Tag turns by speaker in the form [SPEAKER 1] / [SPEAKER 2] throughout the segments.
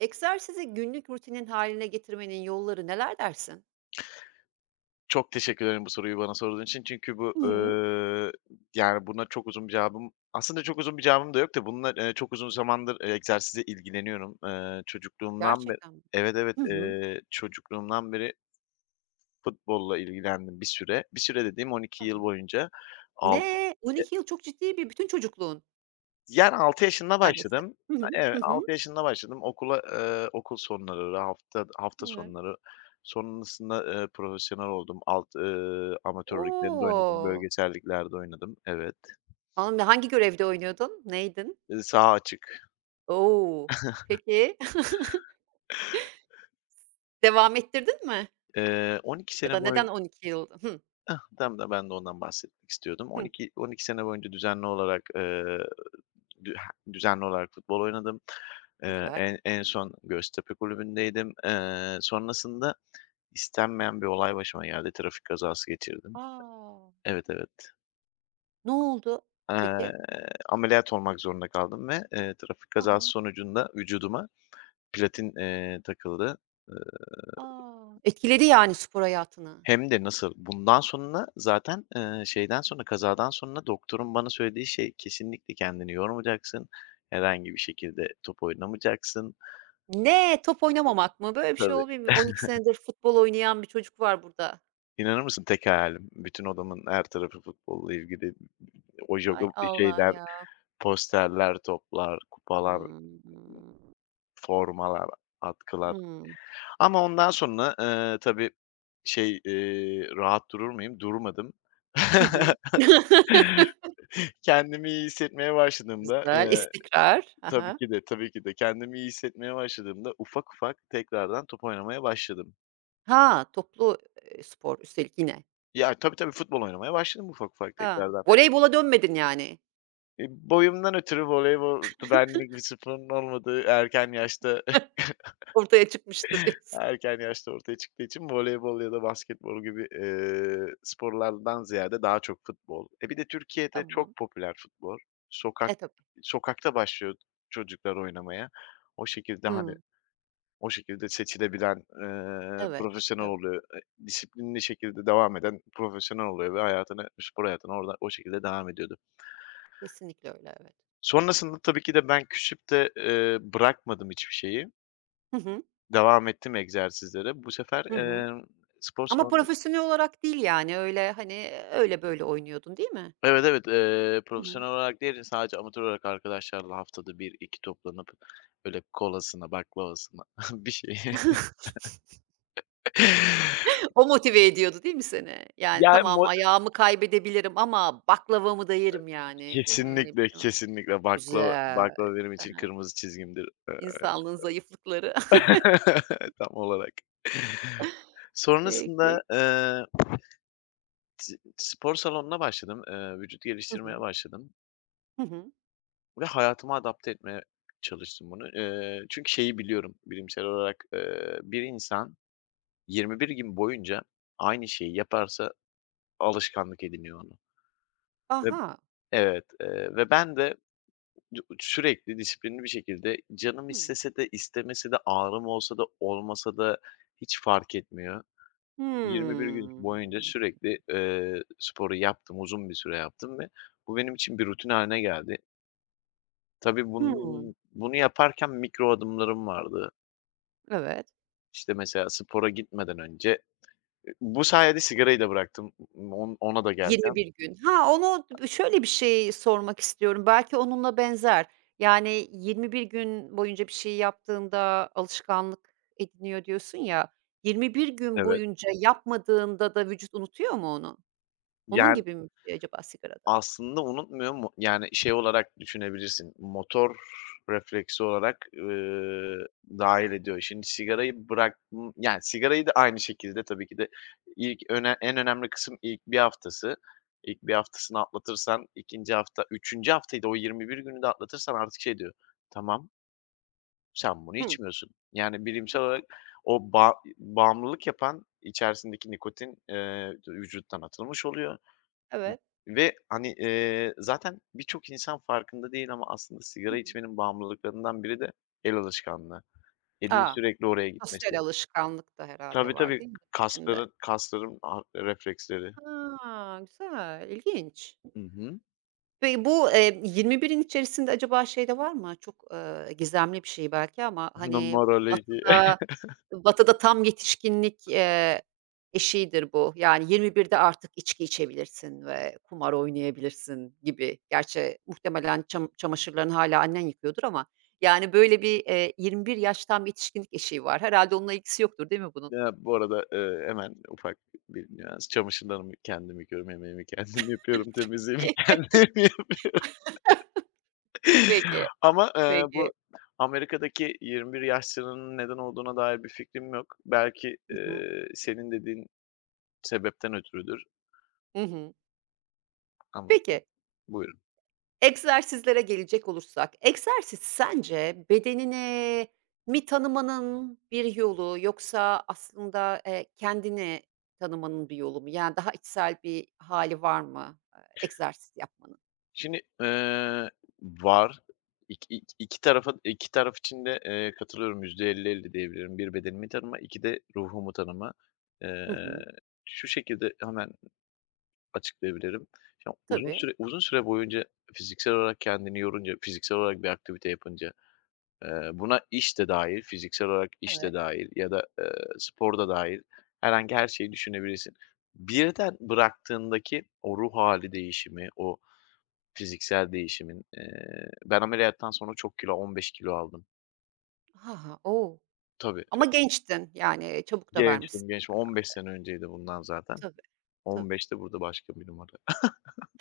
[SPEAKER 1] Egzersizi günlük rutinin haline getirmenin yolları neler dersin?
[SPEAKER 2] Çok teşekkür ederim bu soruyu bana sorduğun için. Çünkü bu,
[SPEAKER 1] Hı hı.
[SPEAKER 2] ııı, yani, buna çok uzun bir cevabım aslında çok uzun bir cevabım da yok da bununla, eee, çok uzun zamandır, eee, egzersizle ilgileniyorum. Eee, çocukluğumdan beri
[SPEAKER 1] Gerçekten mi?
[SPEAKER 2] Evet, evet,
[SPEAKER 1] Hı hı.
[SPEAKER 2] eee, çocukluğumdan beri futbolla ilgilendim bir süre. Bir süre dediğim on iki
[SPEAKER 1] Ha ha.
[SPEAKER 2] yıl boyunca. Al
[SPEAKER 1] Ne? 12 yıl çok ciddi bir bütün çocukluğun
[SPEAKER 2] Yani 6 yaşında
[SPEAKER 1] neredeyse.
[SPEAKER 2] başladım.
[SPEAKER 1] Hı hı. Hı
[SPEAKER 2] Evet,
[SPEAKER 1] hı.
[SPEAKER 2] 6 yaşında başladım. Okula, eee, okul sonları, hafta hafta
[SPEAKER 1] Evet.
[SPEAKER 2] sonları, sonrasında, eee, profesyonel oldum. Alt, eee, amatör liglerinde oynadım,
[SPEAKER 1] O!
[SPEAKER 2] bölgesel liglerde oynadım. Evet.
[SPEAKER 1] An hangi görevde oynuyordun? Neydin?
[SPEAKER 2] Eee, saha açık.
[SPEAKER 1] O! Peki, devam ettirdin mi?
[SPEAKER 2] Eee, 12
[SPEAKER 1] Ya
[SPEAKER 2] sene
[SPEAKER 1] da neden
[SPEAKER 2] boyun
[SPEAKER 1] 12 yıl? Hıh.
[SPEAKER 2] Hah, tam da ben de ondan bahsetmek istiyordum.
[SPEAKER 1] Hıh.
[SPEAKER 2] 12- 12 sene boyunca düzenli olarak, eee, dü düzenli olarak futbol oynadım. Eee,
[SPEAKER 1] Güzel.
[SPEAKER 2] en en son Göztepe Kulübü'ndeydim. Eee, sonrasında İstenmeyen bir olay başıma geldi. Trafik kazası geçirdim.
[SPEAKER 1] A!
[SPEAKER 2] Evet, evet.
[SPEAKER 1] Ne oldu
[SPEAKER 2] Eee,
[SPEAKER 1] peki?
[SPEAKER 2] ameliyat olmak zorunda kaldım ve, eee, trafik
[SPEAKER 1] Ha ha.
[SPEAKER 2] kazası sonucunda vücuduma platin, eee, takıldı. Eee,
[SPEAKER 1] Etkiledi yani spor hayatını.
[SPEAKER 2] hem de nasıl? Bundan sonra zaten, eee, şeyden sonra, kazadan sonra doktorun bana söylediği şey kesinlikle kendini yormayacaksın. Herhangi bir şekilde top oynamayacaksın.
[SPEAKER 1] Ne? Top oynamamak mı? Böyle bir şey
[SPEAKER 2] Tabii.
[SPEAKER 1] olabilir mi? on iki senedir futbol oynayan bir çocuk var burada.
[SPEAKER 2] İnanır mısın tek hayalim bütün odamın her tarafı futbolla ilgili. O
[SPEAKER 1] Hay
[SPEAKER 2] jogo
[SPEAKER 1] Allah
[SPEAKER 2] şeyler,
[SPEAKER 1] ya.
[SPEAKER 2] posterler, toplar, kupalar
[SPEAKER 1] Hımm.
[SPEAKER 2] Formalar, atkılar
[SPEAKER 1] Hımm.
[SPEAKER 2] ama ondan sonra, eee, tabii şey, eee, rahat durur muyum? Durmadım.
[SPEAKER 1] Hı hı.
[SPEAKER 2] Kendimi iyi hissetmeye başladığımda,
[SPEAKER 1] Güzel,
[SPEAKER 2] eee
[SPEAKER 1] istikrar. Ha
[SPEAKER 2] Tabii
[SPEAKER 1] ha.
[SPEAKER 2] ki de, tabii ki de. Kendimi iyi hissetmeye başladığımda ufak ufak tekrardan top oynamaya başladım.
[SPEAKER 1] toplu, eee, spor üstelik yine.
[SPEAKER 2] Ya, tabii, tabii, futbol oynamaya başladım ufak ufak
[SPEAKER 1] Ha,
[SPEAKER 2] tekrardan.
[SPEAKER 1] voleybola dönmedin yani.
[SPEAKER 2] E, boyumdan ötürü voleybol benlik bir sporun olmadığı erken yaşta,
[SPEAKER 1] Ortaya çıkmıştı diyorsun.
[SPEAKER 2] Erken yaşta ortaya çıktığı için voleybol ya da basketbol gibi, eee, sporlardan ziyade daha çok futbol. E, bir de Türkiye'de
[SPEAKER 1] Tamam.
[SPEAKER 2] çok popüler futbol.
[SPEAKER 1] E,
[SPEAKER 2] Sokak
[SPEAKER 1] tabii.
[SPEAKER 2] sokakta başlıyor çocuklar oynamaya. O şekilde, hani,
[SPEAKER 1] Hımm.
[SPEAKER 2] o şekilde seçilebilen, eee,
[SPEAKER 1] Evet,
[SPEAKER 2] profesyonel
[SPEAKER 1] evet.
[SPEAKER 2] oluyor. E, disiplinli şekilde devam eden profesyonel oluyor ve hayatını, spor hayatına orada o şekilde devam ediyordu.
[SPEAKER 1] Kesinlikle öyle, evet.
[SPEAKER 2] Sonrasında tabii ki de ben küsüp de, eee, bırakmadım hiçbir şeyi.
[SPEAKER 1] Hı hı.
[SPEAKER 2] Devam ettim egzersizlere. Bu sefer,
[SPEAKER 1] Hı hı.
[SPEAKER 2] emm, spor
[SPEAKER 1] Ama
[SPEAKER 2] salonu
[SPEAKER 1] profesyonel olarak değil yani öyle, hani, öyle böyle oynuyordun değil mi?
[SPEAKER 2] Evet, evet. Eee,
[SPEAKER 1] Hı hı.
[SPEAKER 2] profesyonel olarak değil, sadece amatör olarak arkadaşlarla haftada bir iki toplanıp böyle kolasına, baklavasına bir şey.
[SPEAKER 1] O motive ediyordu değil mi seni? Yani,
[SPEAKER 2] Yani
[SPEAKER 1] "Tamam,
[SPEAKER 2] mo
[SPEAKER 1] ayağımı kaybedebilirim ama baklavamı da yerim." yani, değil mi? Öyle bir
[SPEAKER 2] Kesinlikle,
[SPEAKER 1] şey var.
[SPEAKER 2] kesinlikle baklava
[SPEAKER 1] Güzel.
[SPEAKER 2] baklava benim
[SPEAKER 1] Aha,
[SPEAKER 2] için
[SPEAKER 1] hı.
[SPEAKER 2] kırmızı çizgimdir.
[SPEAKER 1] İnsanlığın zayıflıkları.
[SPEAKER 2] tam olarak. Sonrasında,
[SPEAKER 1] Peki.
[SPEAKER 2] eee, s spor salonuna başladım. Eee, vücut
[SPEAKER 1] Hı
[SPEAKER 2] geliştirmeye
[SPEAKER 1] hı.
[SPEAKER 2] başladım
[SPEAKER 1] Hı hı.
[SPEAKER 2] ve hayatıma adapte etmeye çalıştım bunu. Eee, çünkü şeyi biliyorum bilimsel olarak, eee, bir insan 21 gün boyunca aynı şeyi yaparsa alışkanlık ediniyor onu ve
[SPEAKER 1] Aha.
[SPEAKER 2] Evet, eee, ve ben de d sürekli disiplinli bir şekilde canım
[SPEAKER 1] Hımm.
[SPEAKER 2] istese de istemese de ağrım olsa da olmasa da hiç fark etmiyor. 21 gün boyunca
[SPEAKER 1] Hımm.
[SPEAKER 2] sürekli, eee, sporu yaptım, uzun bir süre yaptım ve bu benim için bir rutin hâline geldi. Tabii
[SPEAKER 1] Hımm.
[SPEAKER 2] bunun bunu yaparken mikro adımlarım vardı.
[SPEAKER 1] Evet.
[SPEAKER 2] İşte, mesela spora gitmeden önce, e, bu sayede sigarayı da bıraktım. On ona da geleceğim.
[SPEAKER 1] 21 gün. Ha, onu şöyle bir şey sormak istiyorum, belki onunla benzer. Yani 21 gün boyunca bir şey yaptığında alışkanlık ediniyor diyorsun ya, 21 gün
[SPEAKER 2] Evet.
[SPEAKER 1] boyunca yapmadığında da vücut unutuyor mu onu? Onun
[SPEAKER 2] Yani,
[SPEAKER 1] gibi mi bir şey acaba sigarada?
[SPEAKER 2] aslında unutmuyor mu yani, şey olarak düşünebilirsin, motor refleksi olarak, ııı, dâhil ediyor. Şimdi sigarayı bırak yani, sigarayı da aynı şekilde tabii ki de ilk öne en önemli kısım ilk bir haftası. İlk bir haftasını atlatırsan ikinci hafta üçüncü haftayı da o 21 günü de atlatırsan artık şey diyor, "Tamam, sen bunu
[SPEAKER 1] Hıı.
[SPEAKER 2] içmiyorsun." Yani, bilimsel
[SPEAKER 1] A!
[SPEAKER 2] olarak o ba bağımlılık yapan içerisindeki nikotin, eee, vücuttan atılmış oluyor.
[SPEAKER 1] Evet.
[SPEAKER 2] Ve, hani, eee, zaten birçok insan farkında değil ama aslında
[SPEAKER 1] Hı
[SPEAKER 2] sigara
[SPEAKER 1] hı.
[SPEAKER 2] içmenin bağımlılıklarından biri de el alışkanlığı. Elin
[SPEAKER 1] A!
[SPEAKER 2] sürekli oraya gitmesi.
[SPEAKER 1] Sosyal alışkanlık da herhalde
[SPEAKER 2] Tabii,
[SPEAKER 1] var
[SPEAKER 2] tabii.
[SPEAKER 1] değil mi bunun içinde?
[SPEAKER 2] Kasların kasların a refleksleri.
[SPEAKER 1] Ha, güzel, ilginç.
[SPEAKER 2] Hı hı.
[SPEAKER 1] Ve bu, eee, 21'in içerisinde acaba şey de var mı? Çok, eee, gizemli bir şey belki ama, hani,
[SPEAKER 2] Numaroloji.
[SPEAKER 1] Batı'da Batı'da tam yetişkinlik, eee, eşiğidir bu. Yani 21'de artık içki içebilirsin ve kumar oynayabilirsin gibi. Gerçi muhtemelen çam çamaşırlarını hâlâ annen yıkıyordur ama yani böyle bir, eee, 21 yaş tam yetişkinlik eşiği var. herhalde onunla ilgisi yoktur değil mi bunun?
[SPEAKER 2] Ya, bu arada, eee, hemen ufak bir nüans. Çamaşırlarımı kendim yıkıyorum, yemeğimi kendim yapıyorum, temizliğimi kendim yapıyorum.
[SPEAKER 1] Peki,
[SPEAKER 2] Ama, eee, bu
[SPEAKER 1] peki.
[SPEAKER 2] Amerika'daki 21 yaş sınırının neden olduğuna dair bir fikrim yok. Belki,
[SPEAKER 1] Hı hı.
[SPEAKER 2] eee, senin dediğin sebepten ötürüdür
[SPEAKER 1] Hı hı.
[SPEAKER 2] ama o
[SPEAKER 1] Peki.
[SPEAKER 2] Buyurun.
[SPEAKER 1] Egzersizlere gelecek olursak, egzersiz sence bedenini mi tanımanın bir yolu yoksa aslında, eee, kendini tanımanın bir yolu mu? Yani daha içsel bir hali var mı, eee, egzersiz yapmanın?
[SPEAKER 2] Şimdi, eee, var. İk ik iki tarafa iki taraf için de, eee, katılıyorum. yüzde elli elli diyebilirim. bir bedenimi tanıma, 2 de ruhumu tanıma. Eee,
[SPEAKER 1] Hı hı.
[SPEAKER 2] şu şekilde hemen açıklayabilirim. Ya, uzun
[SPEAKER 1] Tabii.
[SPEAKER 2] süre uzun süre boyunca fiziksel olarak kendini yorunca, fiziksel olarak bir aktivite yapınca, Eee, buna iş de dâhil, fiziksel olarak iş de
[SPEAKER 1] Evet.
[SPEAKER 2] dâhil ya da, eee, spor da dâhil herhangi her şeyi düşünebilirsin. Birden bıraktığındaki o ruh hâli değişimi, o fiziksel değişimin, eee, ben ameliyattan sonra çok kilo 15 kilo aldım.
[SPEAKER 1] Ha ha. O!
[SPEAKER 2] Tabii,
[SPEAKER 1] Ama gençtin, yani, çabuk da vermişsin.
[SPEAKER 2] gençtim, gençtim. 15 sene önceydi bundan zaten.
[SPEAKER 1] Tabii, tabii.
[SPEAKER 2] 15 de burada başka bir numara.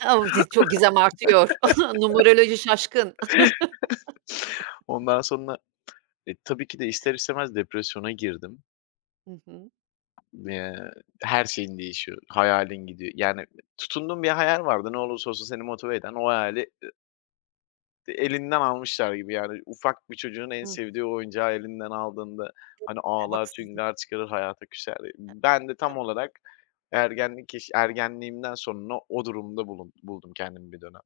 [SPEAKER 1] Av di çok gizem artıyor. Numeroloji şaşkın.
[SPEAKER 2] Ondan sonra, e, tabii ki de ister istemez depresyona girdim.
[SPEAKER 1] Hı hı.
[SPEAKER 2] Eee, her şeyin değişiyor. Hayalin gidiyor. Yani tutunduğun bir hayal vardı. Ne olursa olsun seni motive eden o hayali elinden almışlar gibi. Yani ufak bir çocuğun en
[SPEAKER 1] Hı,
[SPEAKER 2] sevdiği oyuncağı elinden aldığında hani ağlar,
[SPEAKER 1] haksızlık.
[SPEAKER 2] tüngar çıkarır, hayata küser. Ben de tam
[SPEAKER 1] Evet,
[SPEAKER 2] olarak ergenlik yaş ergenliğimden sonra o durumda bulun buldum kendimi bir dönem.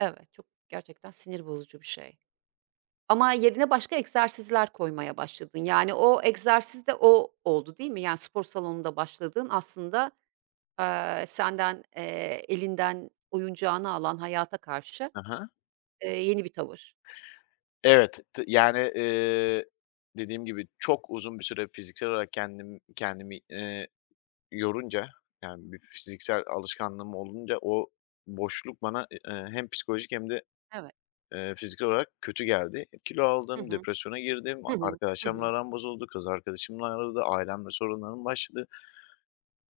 [SPEAKER 1] evet, çok gerçekten sinir bozucu bir şey. Ama yerine başka egzersizler koymaya başladın. Yani o egzersiz de o oldu, değil mi? Yani spor salonunda başladığın aslında, eee, senden, eee, elinden oyuncağını alan hayata karşı,
[SPEAKER 2] Hı
[SPEAKER 1] eee, yeni bir tavır.
[SPEAKER 2] Evet, t yani, eee, dediğim gibi çok uzun bir süre fiziksel olarak kendim kendimi, eee yorunca, yani, bir fiziksel alışkanlığım olunca o boşluk bana, eee, hem psikolojik hem de,
[SPEAKER 1] Evet.
[SPEAKER 2] eee, fiziksel olarak kötü geldi. Kilo
[SPEAKER 1] Hı
[SPEAKER 2] aldım,
[SPEAKER 1] hı.
[SPEAKER 2] depresyona girdim, a
[SPEAKER 1] Hı hı. Hı
[SPEAKER 2] arkadaşlarımla
[SPEAKER 1] hı.
[SPEAKER 2] aram bozuldu, kız arkadaşımla ayrıldı, ailemle sorunlarım başladı.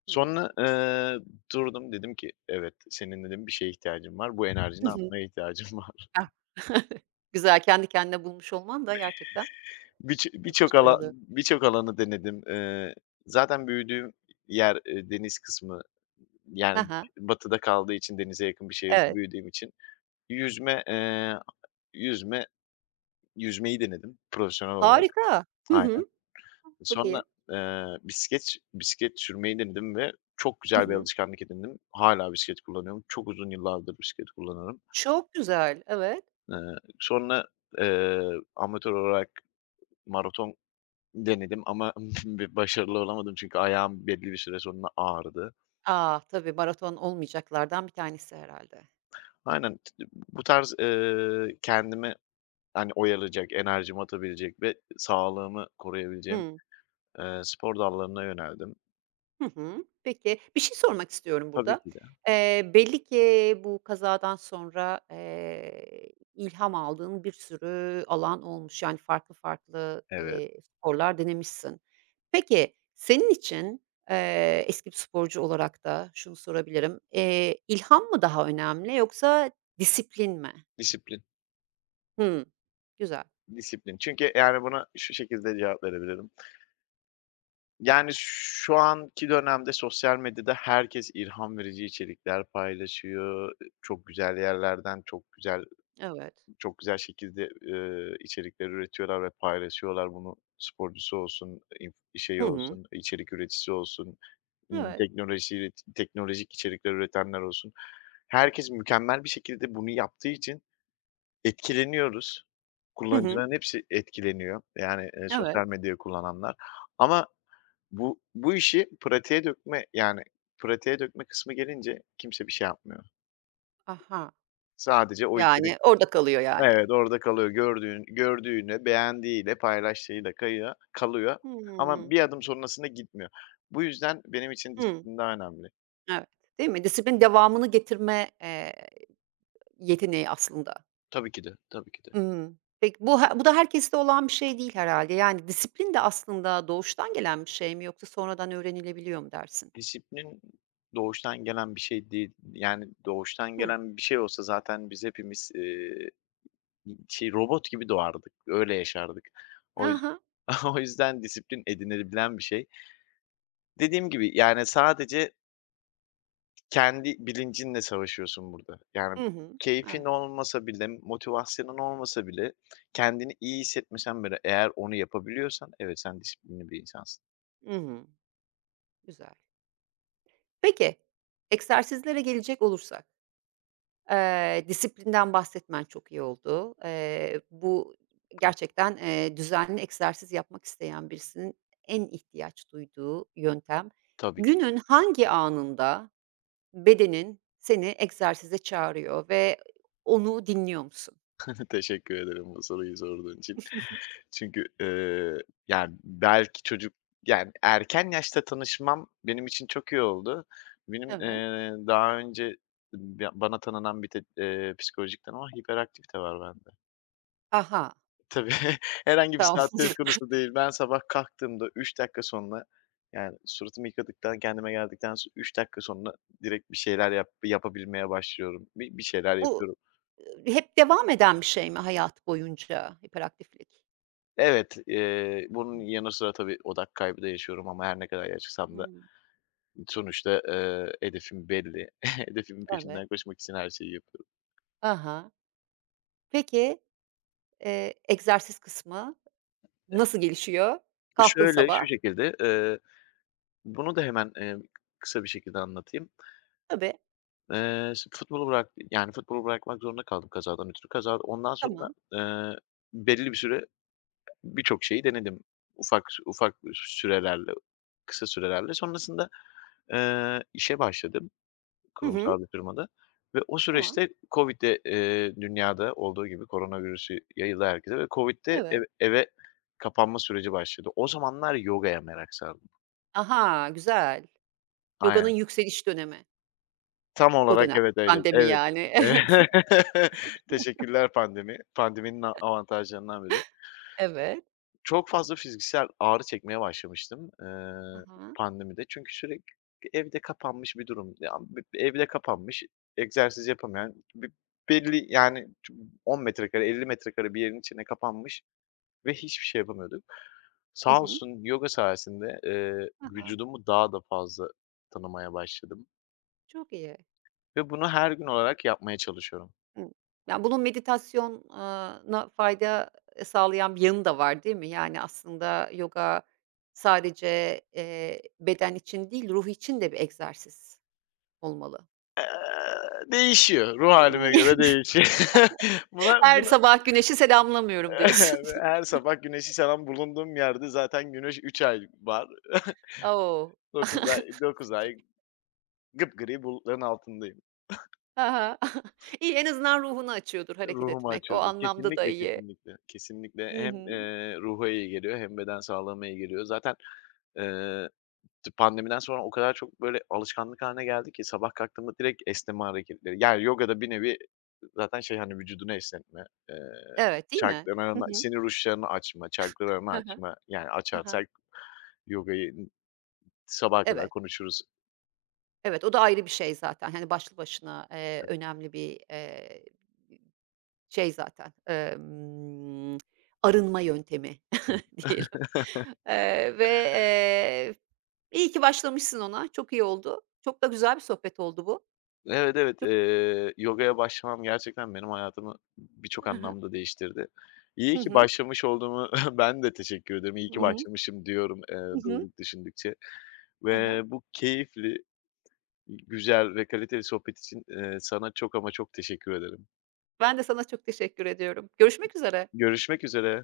[SPEAKER 1] Hımm.
[SPEAKER 2] Sonra, eee, durdum, dedim ki, "Evet, senin" dedim, "bir şeye ihtiyacın var. Bu
[SPEAKER 1] Hı
[SPEAKER 2] enerjini
[SPEAKER 1] hı.
[SPEAKER 2] atmaya ihtiyacın var."
[SPEAKER 1] Ah. Güzel, kendi kendine bulmuş olman da gerçekten,
[SPEAKER 2] Birço
[SPEAKER 1] eee,
[SPEAKER 2] birçok alan
[SPEAKER 1] başarılı.
[SPEAKER 2] birçok alanı denedim. Eee, zaten büyüdüğüm yer, eee, deniz kısmı,
[SPEAKER 1] He
[SPEAKER 2] yani,
[SPEAKER 1] he.
[SPEAKER 2] batıda kaldığı için denize yakın bir şehirde
[SPEAKER 1] Evet.
[SPEAKER 2] büyüdüğüm için Yüzme, eee, yüzme yüzmeyi denedim profesyonel olarak.
[SPEAKER 1] Harika. Hı
[SPEAKER 2] Aynen.
[SPEAKER 1] hı. Çok
[SPEAKER 2] Sonra,
[SPEAKER 1] iyi.
[SPEAKER 2] eee, bisiklet bisiklet sürmeyi denedim ve çok
[SPEAKER 1] Hı
[SPEAKER 2] güzel bir
[SPEAKER 1] hı.
[SPEAKER 2] alışkanlık edindim. Hâlâ bisiklet kullanıyorum. Çok uzun yıllardır bisiklet kullanırım.
[SPEAKER 1] Çok güzel. Evet.
[SPEAKER 2] Eee, sonra, eee, amatör olarak maraton denedim ama bir başarılı olamadım çünkü ayağım belli bir süre sonra ağrıdı.
[SPEAKER 1] Ah, tabii maraton olmayacaklardan bir tanesi herhalde.
[SPEAKER 2] Aynen t bu tarz, eee, kendimi, hani, oyalayacak, enerjimi atabilecek ve sağlığımı koruyabileceğim
[SPEAKER 1] Hıı.
[SPEAKER 2] Eee, spor dallarına yöneldim.
[SPEAKER 1] Hı hı. Peki, bir şey sormak istiyorum
[SPEAKER 2] Tabii
[SPEAKER 1] burada.
[SPEAKER 2] ki de.
[SPEAKER 1] Eee, belli ki bu kazadan sonra, eee, ilham aldığın bir sürü alan olmuş. Yani farklı farklı,
[SPEAKER 2] Evet,
[SPEAKER 1] eee, sporlar denemişsin. Peki, senin için, eee, eski bir sporcu olarak da şunu sorabilirim. Eee, ilham mı daha önemli yoksa disiplin mi?
[SPEAKER 2] disiplin,
[SPEAKER 1] Hımm. Güzel.
[SPEAKER 2] disiplin. Çünkü yani buna şu şekilde cevap verebilirim. Yani şu anki dönemde sosyal medyada herkes ilham verici içerikler paylaşıyor. çok güzel yerlerden çok güzel
[SPEAKER 1] Evet.
[SPEAKER 2] çok güzel şekilde, eee, içerikler üretiyorlar ve paylaşıyorlar. Bunu sporcusu olsun, inf
[SPEAKER 1] Hı
[SPEAKER 2] şeyi
[SPEAKER 1] hı.
[SPEAKER 2] olsun, içerik üreticisi olsun, ımm,
[SPEAKER 1] Evet.
[SPEAKER 2] teknolojiyle teknolojik içerikler üretenler olsun. Herkes mükemmel bir şekilde bunu yaptığı için Etkileniyoruz.
[SPEAKER 1] Hı hı.
[SPEAKER 2] Kullanıcıların hepsi etkileniyor. Yani, eee,
[SPEAKER 1] Evet.
[SPEAKER 2] sosyal medyayı kullananlar ama bu bu işi pratiğe dökme, yani, pratiğe dökme kısmı gelince kimse bir şey yapmıyor.
[SPEAKER 1] Aha.
[SPEAKER 2] Sadece o içerik
[SPEAKER 1] Yani orada kalıyor yani.
[SPEAKER 2] Evet, orada kalıyor. Gördüğün gördüğüyle, beğendiğiyle, paylaştığıyla kayıyor kalıyor ama
[SPEAKER 1] Hımm.
[SPEAKER 2] bir adım sonrasına gitmiyor. Bu yüzden benim için
[SPEAKER 1] Hı.
[SPEAKER 2] disiplin daha önemli.
[SPEAKER 1] Evet, değil mi? Disiplin devamını getirme, eee, yeteneği aslında.
[SPEAKER 2] Tabii ki de, tabii ki de.
[SPEAKER 1] Imm. Peki bu he bu da herkeste olan bir şey değil herhalde. Yani disiplin de aslında doğuştan gelen bir şey mi yoksa sonradan öğrenilebiliyor mu dersin?
[SPEAKER 2] Disiplin doğuştan gelen bir şey değil. Yani, doğuştan
[SPEAKER 1] Hıı.
[SPEAKER 2] gelen bir şey olsa zaten biz hepimiz, eee Şey, robot gibi doğardık, öyle yaşardık.
[SPEAKER 1] Hı
[SPEAKER 2] O yüz
[SPEAKER 1] hı.
[SPEAKER 2] o yüzden disiplin edinilebilen bir şey. Dediğim gibi, yani, sadece kendi bilincinle savaşıyorsun burada. Yani,
[SPEAKER 1] Hı hı.
[SPEAKER 2] keyfin
[SPEAKER 1] Evet.
[SPEAKER 2] olmasa bile, motivasyonun olmasa bile kendini iyi hissetmesen bile eğer onu yapabiliyorsan evet, sen disiplinli bir insansın.
[SPEAKER 1] Hı hı. Güzel. Peki, egzersizlere gelecek olursak Eee, disiplinden bahsetmen çok iyi oldu. Eee, bu gerçekten, eee, düzenli egzersiz yapmak isteyen birisinin en ihtiyaç duyduğu yöntem.
[SPEAKER 2] Tabii ki.
[SPEAKER 1] Günün hangi anında bedenin seni egzersize çağırıyor ve onu dinliyor musun?
[SPEAKER 2] Teşekkür ederim bu soruyu sorduğun için. Çünkü, eee, yani, belki çocuk yani, erken yaşta tanışmam benim için çok iyi oldu. Benim,
[SPEAKER 1] Evet.
[SPEAKER 2] eee, daha önce b bana tanınan bir tek, eee, psikolojik tanı var, hiperaktif de var bende.
[SPEAKER 1] Aha,
[SPEAKER 2] Tabii, herhangi bir
[SPEAKER 1] tamam.
[SPEAKER 2] saat söz konusu değil. Ben sabah kalktığımda 3 dakika sonra, yani, suratımı yıkadıktan, kendime geldikten sonra 3 dakika sonra direkt bir şeyler yap yapabilmeye başlıyorum. Bir bir şeyler
[SPEAKER 1] Bu,
[SPEAKER 2] yapıyorum.
[SPEAKER 1] eee, hep devam eden bir şey mi hayat boyunca hiperaktiflik?
[SPEAKER 2] Evet, eee,
[SPEAKER 1] Hı.
[SPEAKER 2] bunun yanı sıra tabii odak kaybı da yaşıyorum ama her ne kadar yaşasam da Sonuçta, eee, hedefim belli. Hedefimin
[SPEAKER 1] evet.
[SPEAKER 2] peşinden koşmak için her şeyi yapıyorum.
[SPEAKER 1] Aha. Peki, eee, egzersiz kısmı? Nasıl gelişiyor?
[SPEAKER 2] Bu
[SPEAKER 1] Kalktın
[SPEAKER 2] şöyle, şu
[SPEAKER 1] sabah.
[SPEAKER 2] şekilde, eee, bunu da hemen, eee, kısa bir şekilde anlatayım.
[SPEAKER 1] Tabii.
[SPEAKER 2] Eee, s futbolu bırak yani futbolu bırakmak zorunda kaldım kazadan ötürü. Kaza ondan sonra,
[SPEAKER 1] Tamam.
[SPEAKER 2] eee, belli bir süre birçok şeyi denedim. Ufak ufak sürelerle, kısa sürelerle. Sonrasında, eee, işe başladım.
[SPEAKER 1] Hı hı.
[SPEAKER 2] kurumsal bir firmada ve o
[SPEAKER 1] Tamam.
[SPEAKER 2] süreçte COVID de, eee, dünyada olduğu gibi koronavirüsü yayıldı herkese ve COVID'de
[SPEAKER 1] Evet.
[SPEAKER 2] eve eve kapanma süreci başladı. O zamanlar yogaya merak sardım.
[SPEAKER 1] Aha, güzel. Yoganın
[SPEAKER 2] Aynen.
[SPEAKER 1] yükseliş dönemi.
[SPEAKER 2] Tam
[SPEAKER 1] O
[SPEAKER 2] olarak
[SPEAKER 1] dönem.
[SPEAKER 2] evet öyle.
[SPEAKER 1] Pandemi
[SPEAKER 2] Evet.
[SPEAKER 1] yani. Evet.
[SPEAKER 2] Evet. Teşekkürler pandemi. Pandeminin a avantajlarından biri.
[SPEAKER 1] Evet.
[SPEAKER 2] Çok fazla fiziksel ağrı çekmeye başlamıştım, eee,
[SPEAKER 1] Aha.
[SPEAKER 2] pandemide. Çünkü sürekli evde kapanmış bir durum. Ya, b evde kapanmış, egzersiz yapamayan, b belli, yani, ço 10 metrekare, 50 metrekare bir yerin içine kapanmış ve hiçbir şey yapamıyorduk.
[SPEAKER 1] Hı
[SPEAKER 2] Sağ
[SPEAKER 1] hı.
[SPEAKER 2] olsun yoga sayesinde, eee,
[SPEAKER 1] Ha
[SPEAKER 2] vücudumu daha da fazla tanımaya başladım
[SPEAKER 1] Çok iyi.
[SPEAKER 2] ve bunu her gün olarak yapmaya çalışıyorum.
[SPEAKER 1] Hıı. Ya, bunun meditasyon fayda e, sağlayan bir yanı da var, değil mi? Yani, aslında yoga sadece, eee, beden için değil, ruh için de bir egzersiz olmalı.
[SPEAKER 2] Eee, değişiyor, ruh hâlime göre değişiyor. Buna
[SPEAKER 1] Her
[SPEAKER 2] buna
[SPEAKER 1] sabah güneşi selamlamıyorum diyorsun.
[SPEAKER 2] Ve her sabah güneşi seven bulunduğum yerde zaten güneş 3 ay var.
[SPEAKER 1] O!
[SPEAKER 2] 9 ay 9 ay gıpgri bulutların altındayım.
[SPEAKER 1] Hı hı. İyi, en azından ruhunu açıyordur hareket
[SPEAKER 2] Ruhumu
[SPEAKER 1] etmek. O
[SPEAKER 2] açıyordu.
[SPEAKER 1] anlamda da
[SPEAKER 2] Kesinlikle,
[SPEAKER 1] iyi.
[SPEAKER 2] kesinlikle. Kesinlikle
[SPEAKER 1] Hı
[SPEAKER 2] hem,
[SPEAKER 1] hı.
[SPEAKER 2] eee, ruha iyi geliyor hem beden sağlığıma iyi geliyor. Zaten, eee, pandemiden sonra o kadar çok böyle alışkanlık haline geldi ki sabah kalktığımda direkt esneme hareketleri. Yani yoga da bir nevi zaten şey, hani, vücudunu esnetme, eee,
[SPEAKER 1] Evet, değil mi? Hı
[SPEAKER 2] çarklarını,
[SPEAKER 1] hı.
[SPEAKER 2] sinir uçlarını açma, çarklarını
[SPEAKER 1] Hı hı.
[SPEAKER 2] açma, yani
[SPEAKER 1] Hı hı.
[SPEAKER 2] açarsak yogayı Sabaha kadar
[SPEAKER 1] Evet,
[SPEAKER 2] konuşuruz.
[SPEAKER 1] evet, o da ayrı bir şey zaten. Hani, başlı başına, eee, önemli bir, eee, şey zaten, emm, arınma yöntemi diyelim. Eee, ve, eee, iyi ki başlamışsın ona. Çok iyi oldu. Çok da güzel bir sohbet oldu bu.
[SPEAKER 2] Evet, evet,
[SPEAKER 1] Çok
[SPEAKER 2] eee, yogaya başlamam gerçekten benim hayatımı birçok
[SPEAKER 1] Hı hı.
[SPEAKER 2] anlamda değiştirdi. İyi
[SPEAKER 1] Hı
[SPEAKER 2] ki
[SPEAKER 1] hı.
[SPEAKER 2] başlamış olduğumu ben de teşekkür ederim. İyi
[SPEAKER 1] Hı
[SPEAKER 2] ki
[SPEAKER 1] hı.
[SPEAKER 2] başlamışım diyorum, eee,
[SPEAKER 1] Hı hı.
[SPEAKER 2] durduk düşündükçe
[SPEAKER 1] Hı hı.
[SPEAKER 2] ve bu keyifli, güzel ve kaliteli sohbet için, eee, sana çok ama çok teşekkür ederim.
[SPEAKER 1] Ben de sana çok teşekkür ediyorum. Görüşmek üzere.
[SPEAKER 2] Görüşmek üzere.